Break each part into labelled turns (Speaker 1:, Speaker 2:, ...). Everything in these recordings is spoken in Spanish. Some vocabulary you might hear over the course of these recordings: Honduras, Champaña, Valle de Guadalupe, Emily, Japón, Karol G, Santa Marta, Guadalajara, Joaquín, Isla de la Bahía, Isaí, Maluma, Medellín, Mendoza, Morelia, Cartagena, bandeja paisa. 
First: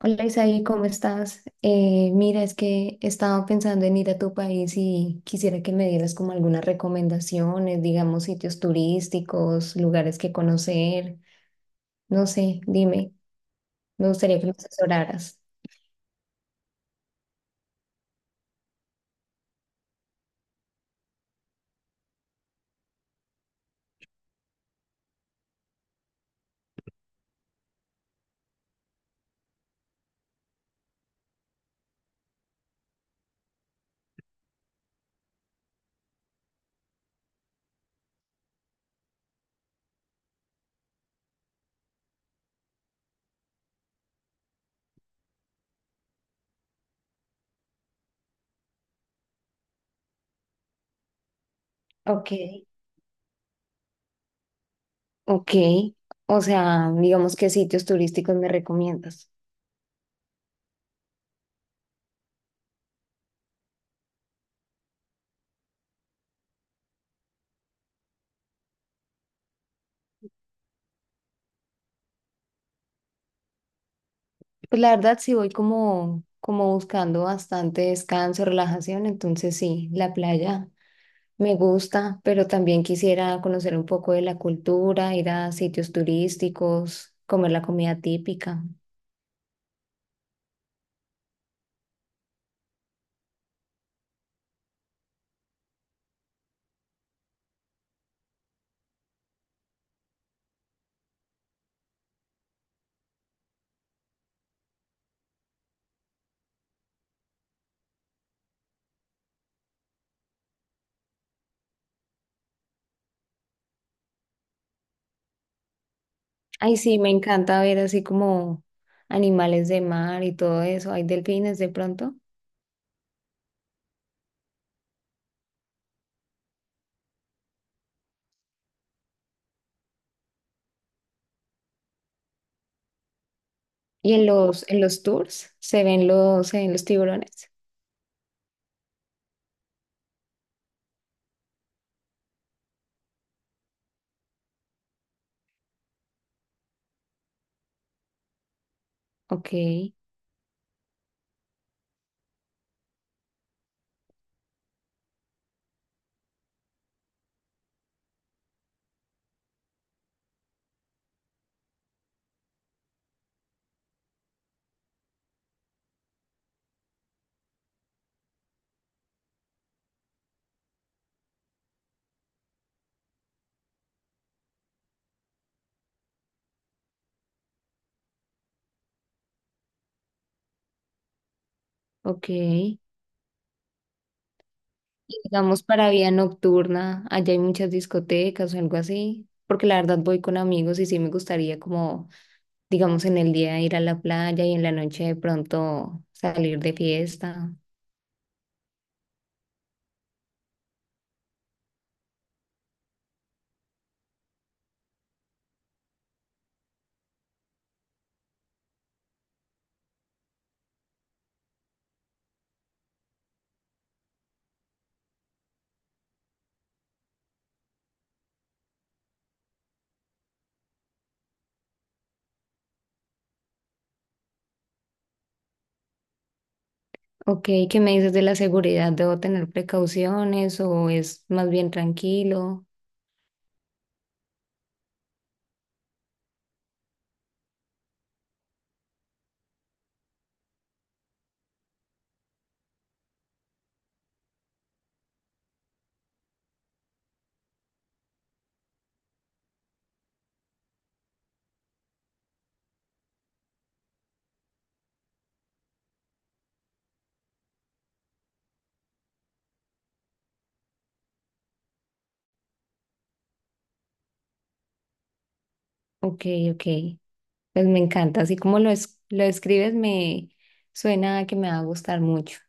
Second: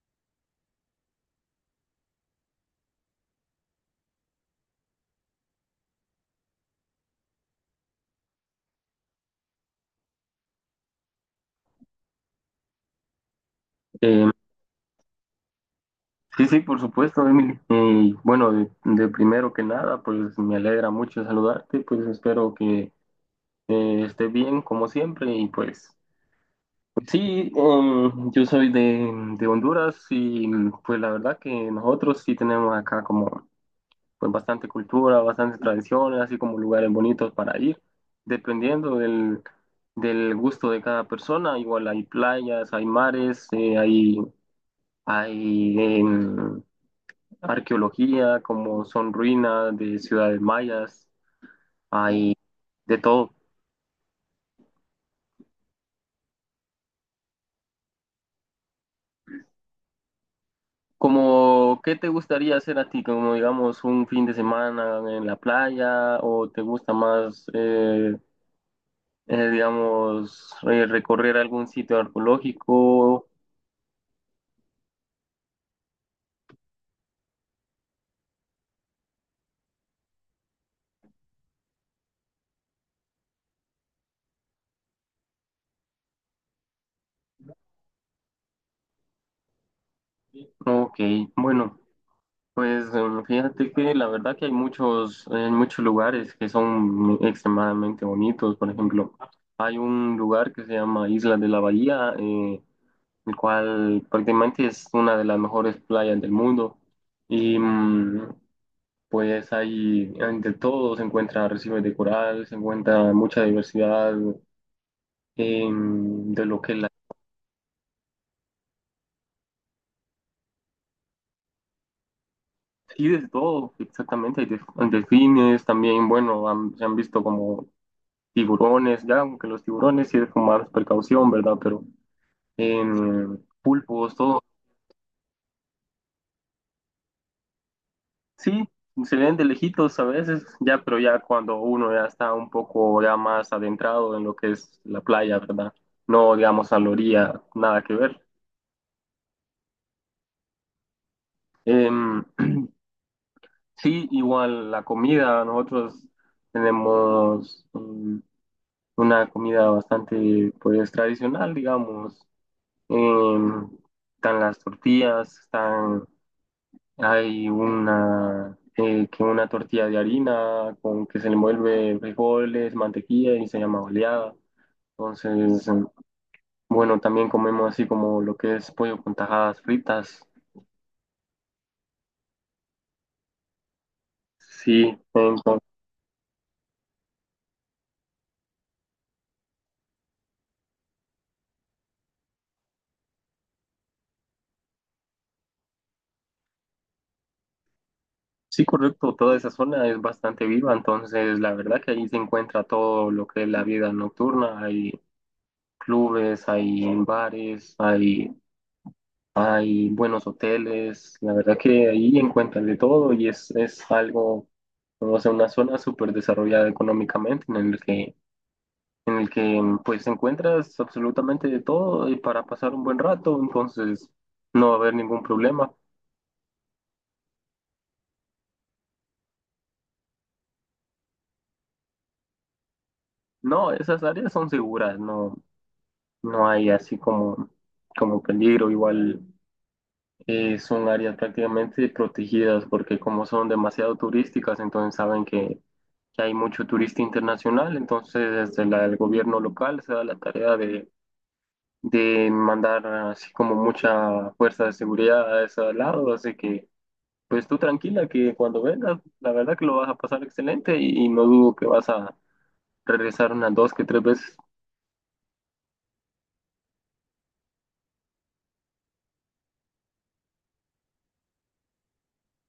Speaker 1: Hola Isaí, ¿cómo estás? Mira, es que estaba pensando en ir a tu país y quisiera que me dieras como algunas recomendaciones, digamos, sitios turísticos, lugares que conocer, no sé, dime, me
Speaker 2: Eh,
Speaker 1: gustaría que me asesoraras.
Speaker 2: sí, sí, por supuesto, Emily. Y bueno, de primero que nada, pues me alegra mucho saludarte, pues espero que esté bien como siempre y pues sí, yo soy de Honduras y pues la verdad que nosotros sí tenemos acá como pues bastante cultura, bastantes tradiciones, así como lugares bonitos para ir, dependiendo del, del gusto de cada persona, igual hay playas, hay mares, hay arqueología, como son ruinas de ciudades mayas,
Speaker 1: Ok,
Speaker 2: hay de todo.
Speaker 1: ok, o sea, digamos, ¿qué sitios turísticos me recomiendas?
Speaker 2: Como, qué te gustaría hacer a ti? Como, digamos, un fin de semana en la playa o te gusta más, digamos, ¿recorrer algún sitio arqueológico?
Speaker 1: Pues la verdad sí voy como buscando bastante descanso, relajación, entonces sí, la playa me gusta, pero también quisiera conocer un poco de la cultura, ir a sitios turísticos, comer la comida típica.
Speaker 2: Ok, bueno, pues fíjate que la verdad que hay muchos lugares que son extremadamente bonitos. Por ejemplo, hay un lugar que se llama Isla de la Bahía. El cual prácticamente es una de las mejores playas del mundo. Y pues ahí de todo, se encuentra arrecifes de coral, se encuentra mucha diversidad de lo que
Speaker 1: Ay,
Speaker 2: la...
Speaker 1: sí, me encanta ver así como animales de mar y todo eso. Hay delfines de pronto.
Speaker 2: Sí, de todo, exactamente, delfines también, bueno, se han visto como tiburones, ya aunque los tiburones sí es con más precaución, ¿verdad? Pero pulpos,
Speaker 1: Y en
Speaker 2: todo.
Speaker 1: los tours se ven los tiburones.
Speaker 2: Sí, se ven de lejitos a veces, ya, pero ya cuando uno ya está un poco ya más adentrado en lo que es la playa, ¿verdad? No, digamos, a la orilla, nada que ver.
Speaker 1: Ok,
Speaker 2: Em, sí, igual la comida, nosotros tenemos una comida bastante, pues, tradicional, digamos. Em, Están las tortillas, están. Hay una, que una tortilla de harina con que se le envuelve frijoles, mantequilla y se llama oleada. Entonces, bueno, también comemos así como lo que es pollo con tajadas fritas.
Speaker 1: ok. Y
Speaker 2: Sí, entonces,
Speaker 1: digamos para vida nocturna, allá hay muchas discotecas o algo así, porque la verdad voy con amigos y sí me gustaría como digamos, en el día ir a la playa y en la noche de pronto salir de fiesta.
Speaker 2: sí, correcto, toda esa zona es bastante viva, entonces la verdad que ahí se encuentra todo lo que es la vida nocturna. Hay clubes, hay bares, hay buenos hoteles, la verdad que ahí encuentras de todo y es algo, o sea, una zona súper desarrollada económicamente en el que pues encuentras absolutamente de todo y para pasar un buen rato, entonces no va a haber ningún problema.
Speaker 1: Ok, ¿qué me dices de la seguridad? ¿Debo tener precauciones o es más bien tranquilo?
Speaker 2: No, esas áreas son seguras, no, no hay así como, como peligro, igual son áreas prácticamente protegidas porque como son demasiado turísticas, entonces saben que hay mucho turista internacional, entonces desde el gobierno local se da la tarea de mandar así como mucha fuerza de seguridad a ese lado, así que pues tú tranquila que cuando vengas, la verdad que lo vas a pasar excelente y no dudo que vas a regresar unas dos que tres veces.
Speaker 1: Ok, ok, pues me encanta. Así como lo escribes, me suena a que me va a gustar mucho.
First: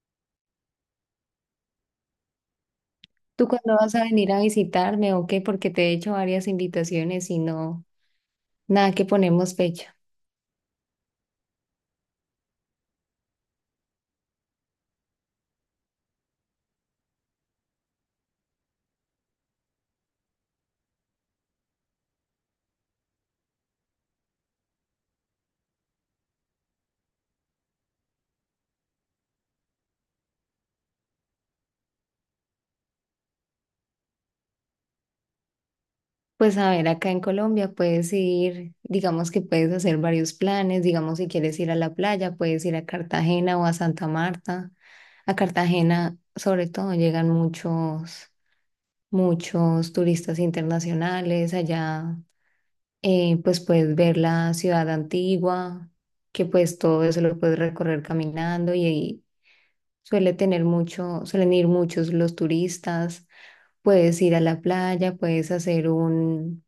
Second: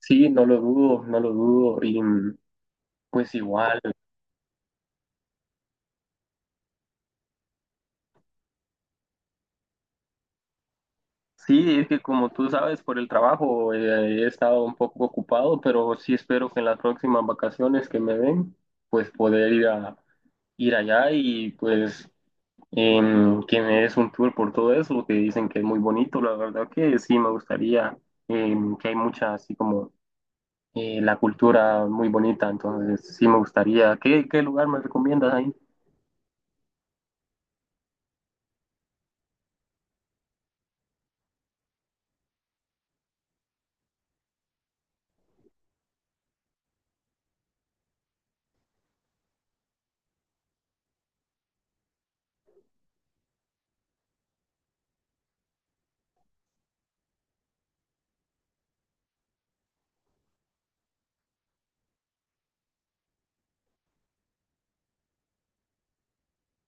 Speaker 2: Sí, no lo dudo, no lo dudo y pues
Speaker 1: ¿Tú cuándo
Speaker 2: igual.
Speaker 1: vas a venir a visitarme o qué? Porque te he hecho varias invitaciones y no, nada que ponemos fecha.
Speaker 2: Sí, es que como tú sabes, por el trabajo he estado un poco ocupado, pero sí espero que en las próximas vacaciones que me den, pues poder ir a, ir allá y pues que me des un tour por todo eso, que dicen que es muy bonito, la verdad que sí me gustaría, que hay mucha así como la cultura muy bonita, entonces sí me gustaría. ¿Qué, qué lugar me recomiendas ahí?
Speaker 1: Pues a ver, acá en Colombia puedes ir, digamos que puedes hacer varios planes, digamos si quieres ir a la playa, puedes ir a Cartagena o a Santa Marta. A Cartagena, sobre todo, llegan muchos turistas internacionales allá, pues puedes ver la ciudad antigua, que pues todo eso lo puedes recorrer caminando y, ahí suelen ir muchos los turistas. Puedes ir a la playa, puedes hacer un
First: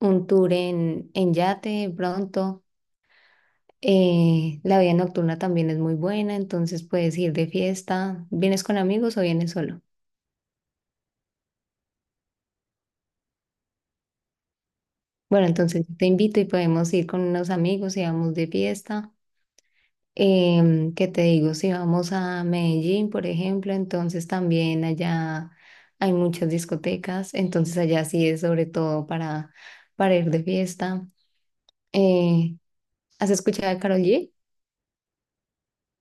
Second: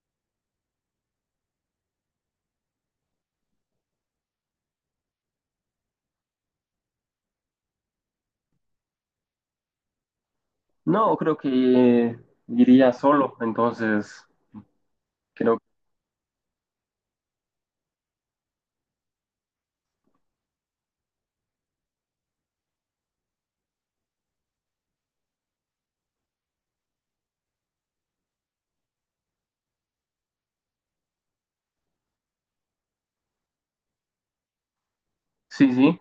Speaker 1: tour en yate pronto. La vida nocturna también es muy buena, entonces puedes ir de fiesta. ¿Vienes con amigos o vienes solo?
Speaker 2: No, creo que iría solo, entonces
Speaker 1: Bueno,
Speaker 2: creo que
Speaker 1: entonces te invito y podemos ir con unos amigos y vamos de fiesta. ¿Qué te digo? Si vamos a Medellín, por ejemplo, entonces también allá hay muchas discotecas, entonces allá sí es sobre todo para ir de fiesta. Eh, ¿Has escuchado a Karol G?
Speaker 2: sí, sí.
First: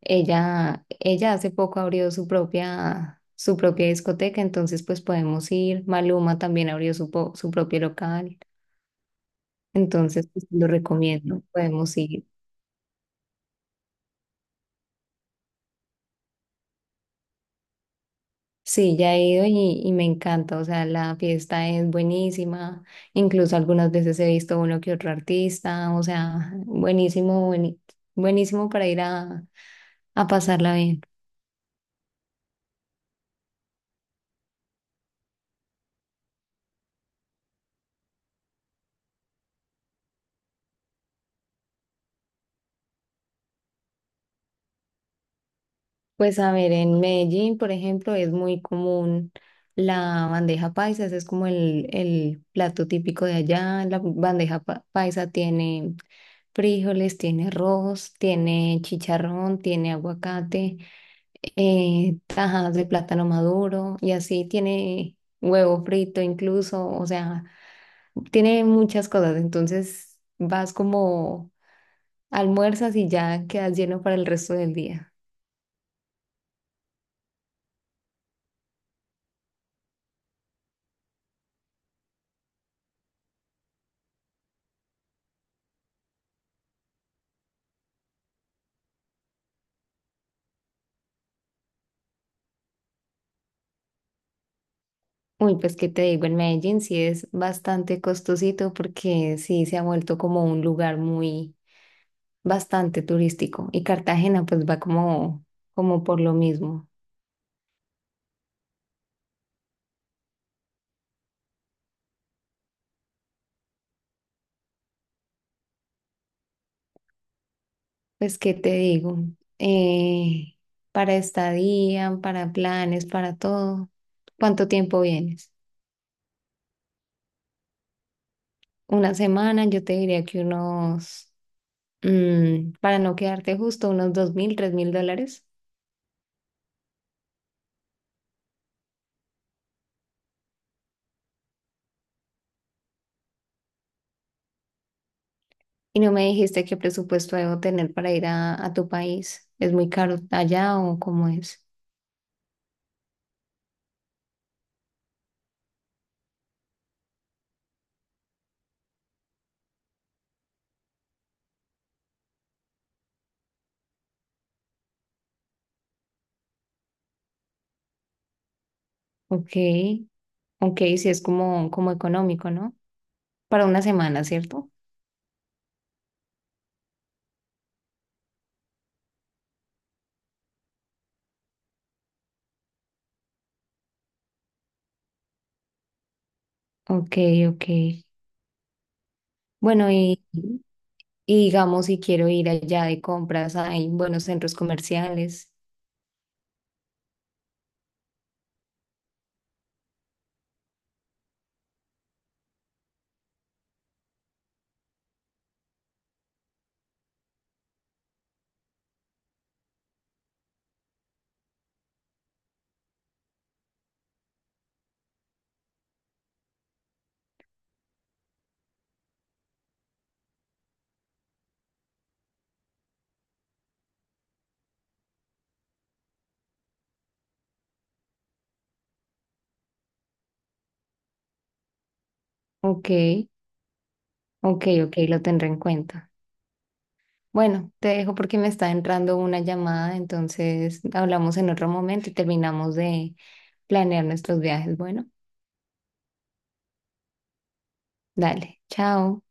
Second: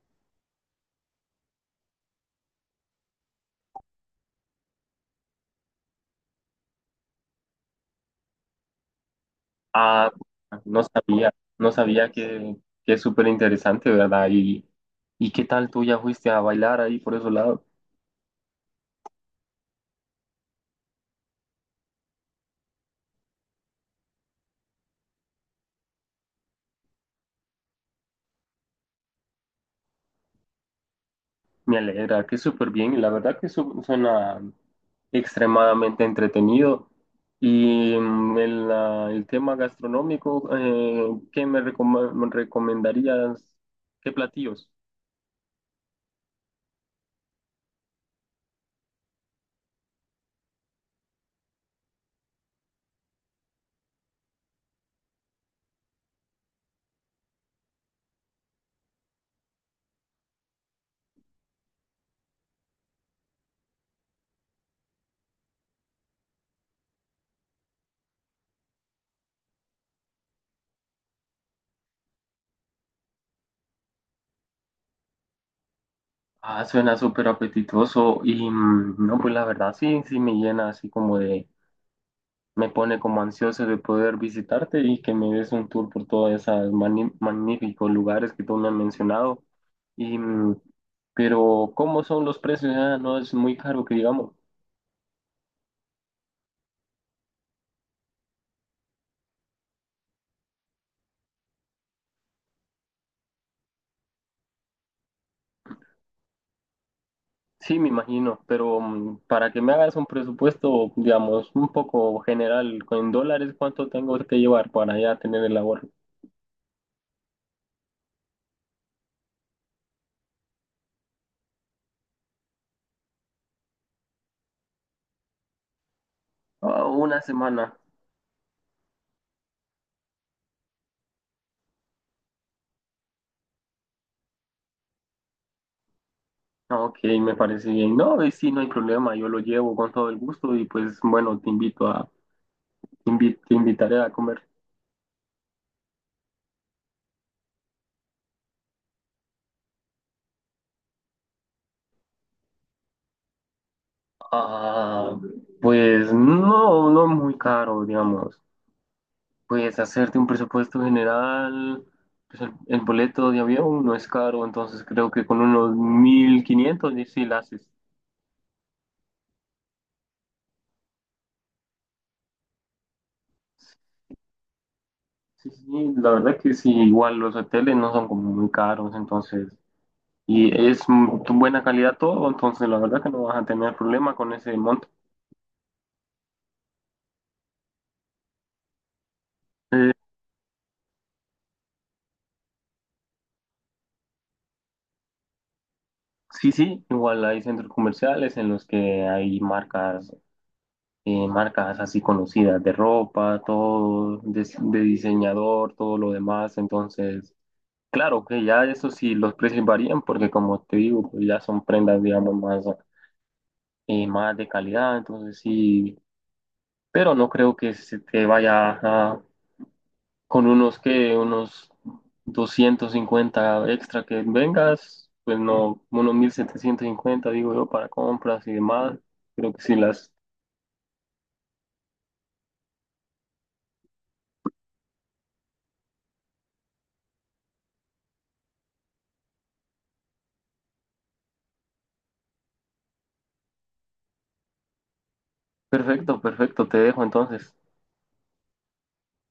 Speaker 1: Ella hace poco abrió su propia discoteca, entonces pues podemos ir. Maluma también abrió su, su propio local,
Speaker 2: Ah,
Speaker 1: entonces pues, lo
Speaker 2: no sabía,
Speaker 1: recomiendo,
Speaker 2: no
Speaker 1: podemos
Speaker 2: sabía
Speaker 1: ir.
Speaker 2: que es súper interesante, ¿verdad? ¿Y qué tal tú ya fuiste a bailar ahí por esos lados?
Speaker 1: Sí, ya he ido y me encanta, o sea, la fiesta es buenísima, incluso algunas veces he visto uno que otro artista, o sea, buenísimo, buenísimo para ir a pasarla bien.
Speaker 2: Me alegra, que súper bien. Y la verdad que suena extremadamente entretenido. Y el, ah, el tema gastronómico, ¿qué me, me recomendarías? ¿Qué platillos?
Speaker 1: Pues a ver, en Medellín, por ejemplo, es muy común la bandeja paisa, ese es como el plato típico de allá. La bandeja paisa tiene frijoles, tiene arroz, tiene chicharrón, tiene aguacate, tajas de plátano maduro y así tiene huevo frito incluso, o sea, tiene muchas cosas. Entonces vas como almuerzas y ya quedas lleno para el resto del día.
Speaker 2: Ah, suena súper apetitoso. Y no, pues la verdad sí, sí me llena así como de... me pone como ansioso de poder visitarte y que me des un tour por todos esos magníficos lugares que tú me has mencionado. Y, pero, ¿cómo son los precios? Ah, no es muy caro que digamos.
Speaker 1: Uy, pues qué te digo, en Medellín sí es bastante costosito porque sí se ha vuelto como un lugar muy bastante turístico y Cartagena pues va como, como por lo mismo.
Speaker 2: Sí, me imagino, pero para que me hagas un presupuesto, digamos, un poco general, en dólares, ¿cuánto tengo que llevar para ya tener el ahorro?
Speaker 1: Pues qué te digo, Eh, para estadía, para planes, para todo, ¿cuánto tiempo vienes?
Speaker 2: Ah, una semana.
Speaker 1: Una semana, yo te diría que unos, para no quedarte justo, unos $2.000, $3.000.
Speaker 2: Ah, ok, me parece bien. No, y sí, no hay problema, yo lo llevo con todo el gusto y pues bueno, te invito a, te invitaré a comer.
Speaker 1: Y no me dijiste qué presupuesto debo tener para ir a tu país. ¿Es muy caro allá o cómo es?
Speaker 2: Ah, pues no, no muy caro, digamos. Pues hacerte un presupuesto general, pues el boleto de avión no es caro, entonces creo que con unos 1500 y sí la haces.
Speaker 1: Ok, ok, sí es como, como económico, ¿no? Para una semana, ¿cierto?
Speaker 2: Sí, sí, sí, la verdad que sí, igual los hoteles no son como muy caros, entonces, y es buena calidad todo, entonces la verdad que no vas a tener problema con ese monto.
Speaker 1: Ok, ok. Bueno,
Speaker 2: Eh,
Speaker 1: y digamos si quiero ir allá de compras, hay buenos centros comerciales.
Speaker 2: sí, sí, igual hay centros comerciales en los que hay marcas marcas así conocidas de ropa, todo, de diseñador, todo lo demás. Entonces, claro que ya eso sí, los precios varían porque como te digo, pues ya son prendas, digamos, más, más de calidad. Entonces sí, pero no creo que se te vaya a, con unos que, unos 250 extra que vengas. Pues no, unos 1750 digo yo, para compras y demás. Creo que sí las...
Speaker 1: Ok, ok, ok, lo tendré en cuenta. Bueno, te dejo porque me está entrando una llamada, entonces hablamos en otro momento y terminamos de planear nuestros viajes. Bueno,
Speaker 2: Perfecto, perfecto, te dejo entonces.
Speaker 1: dale, chao.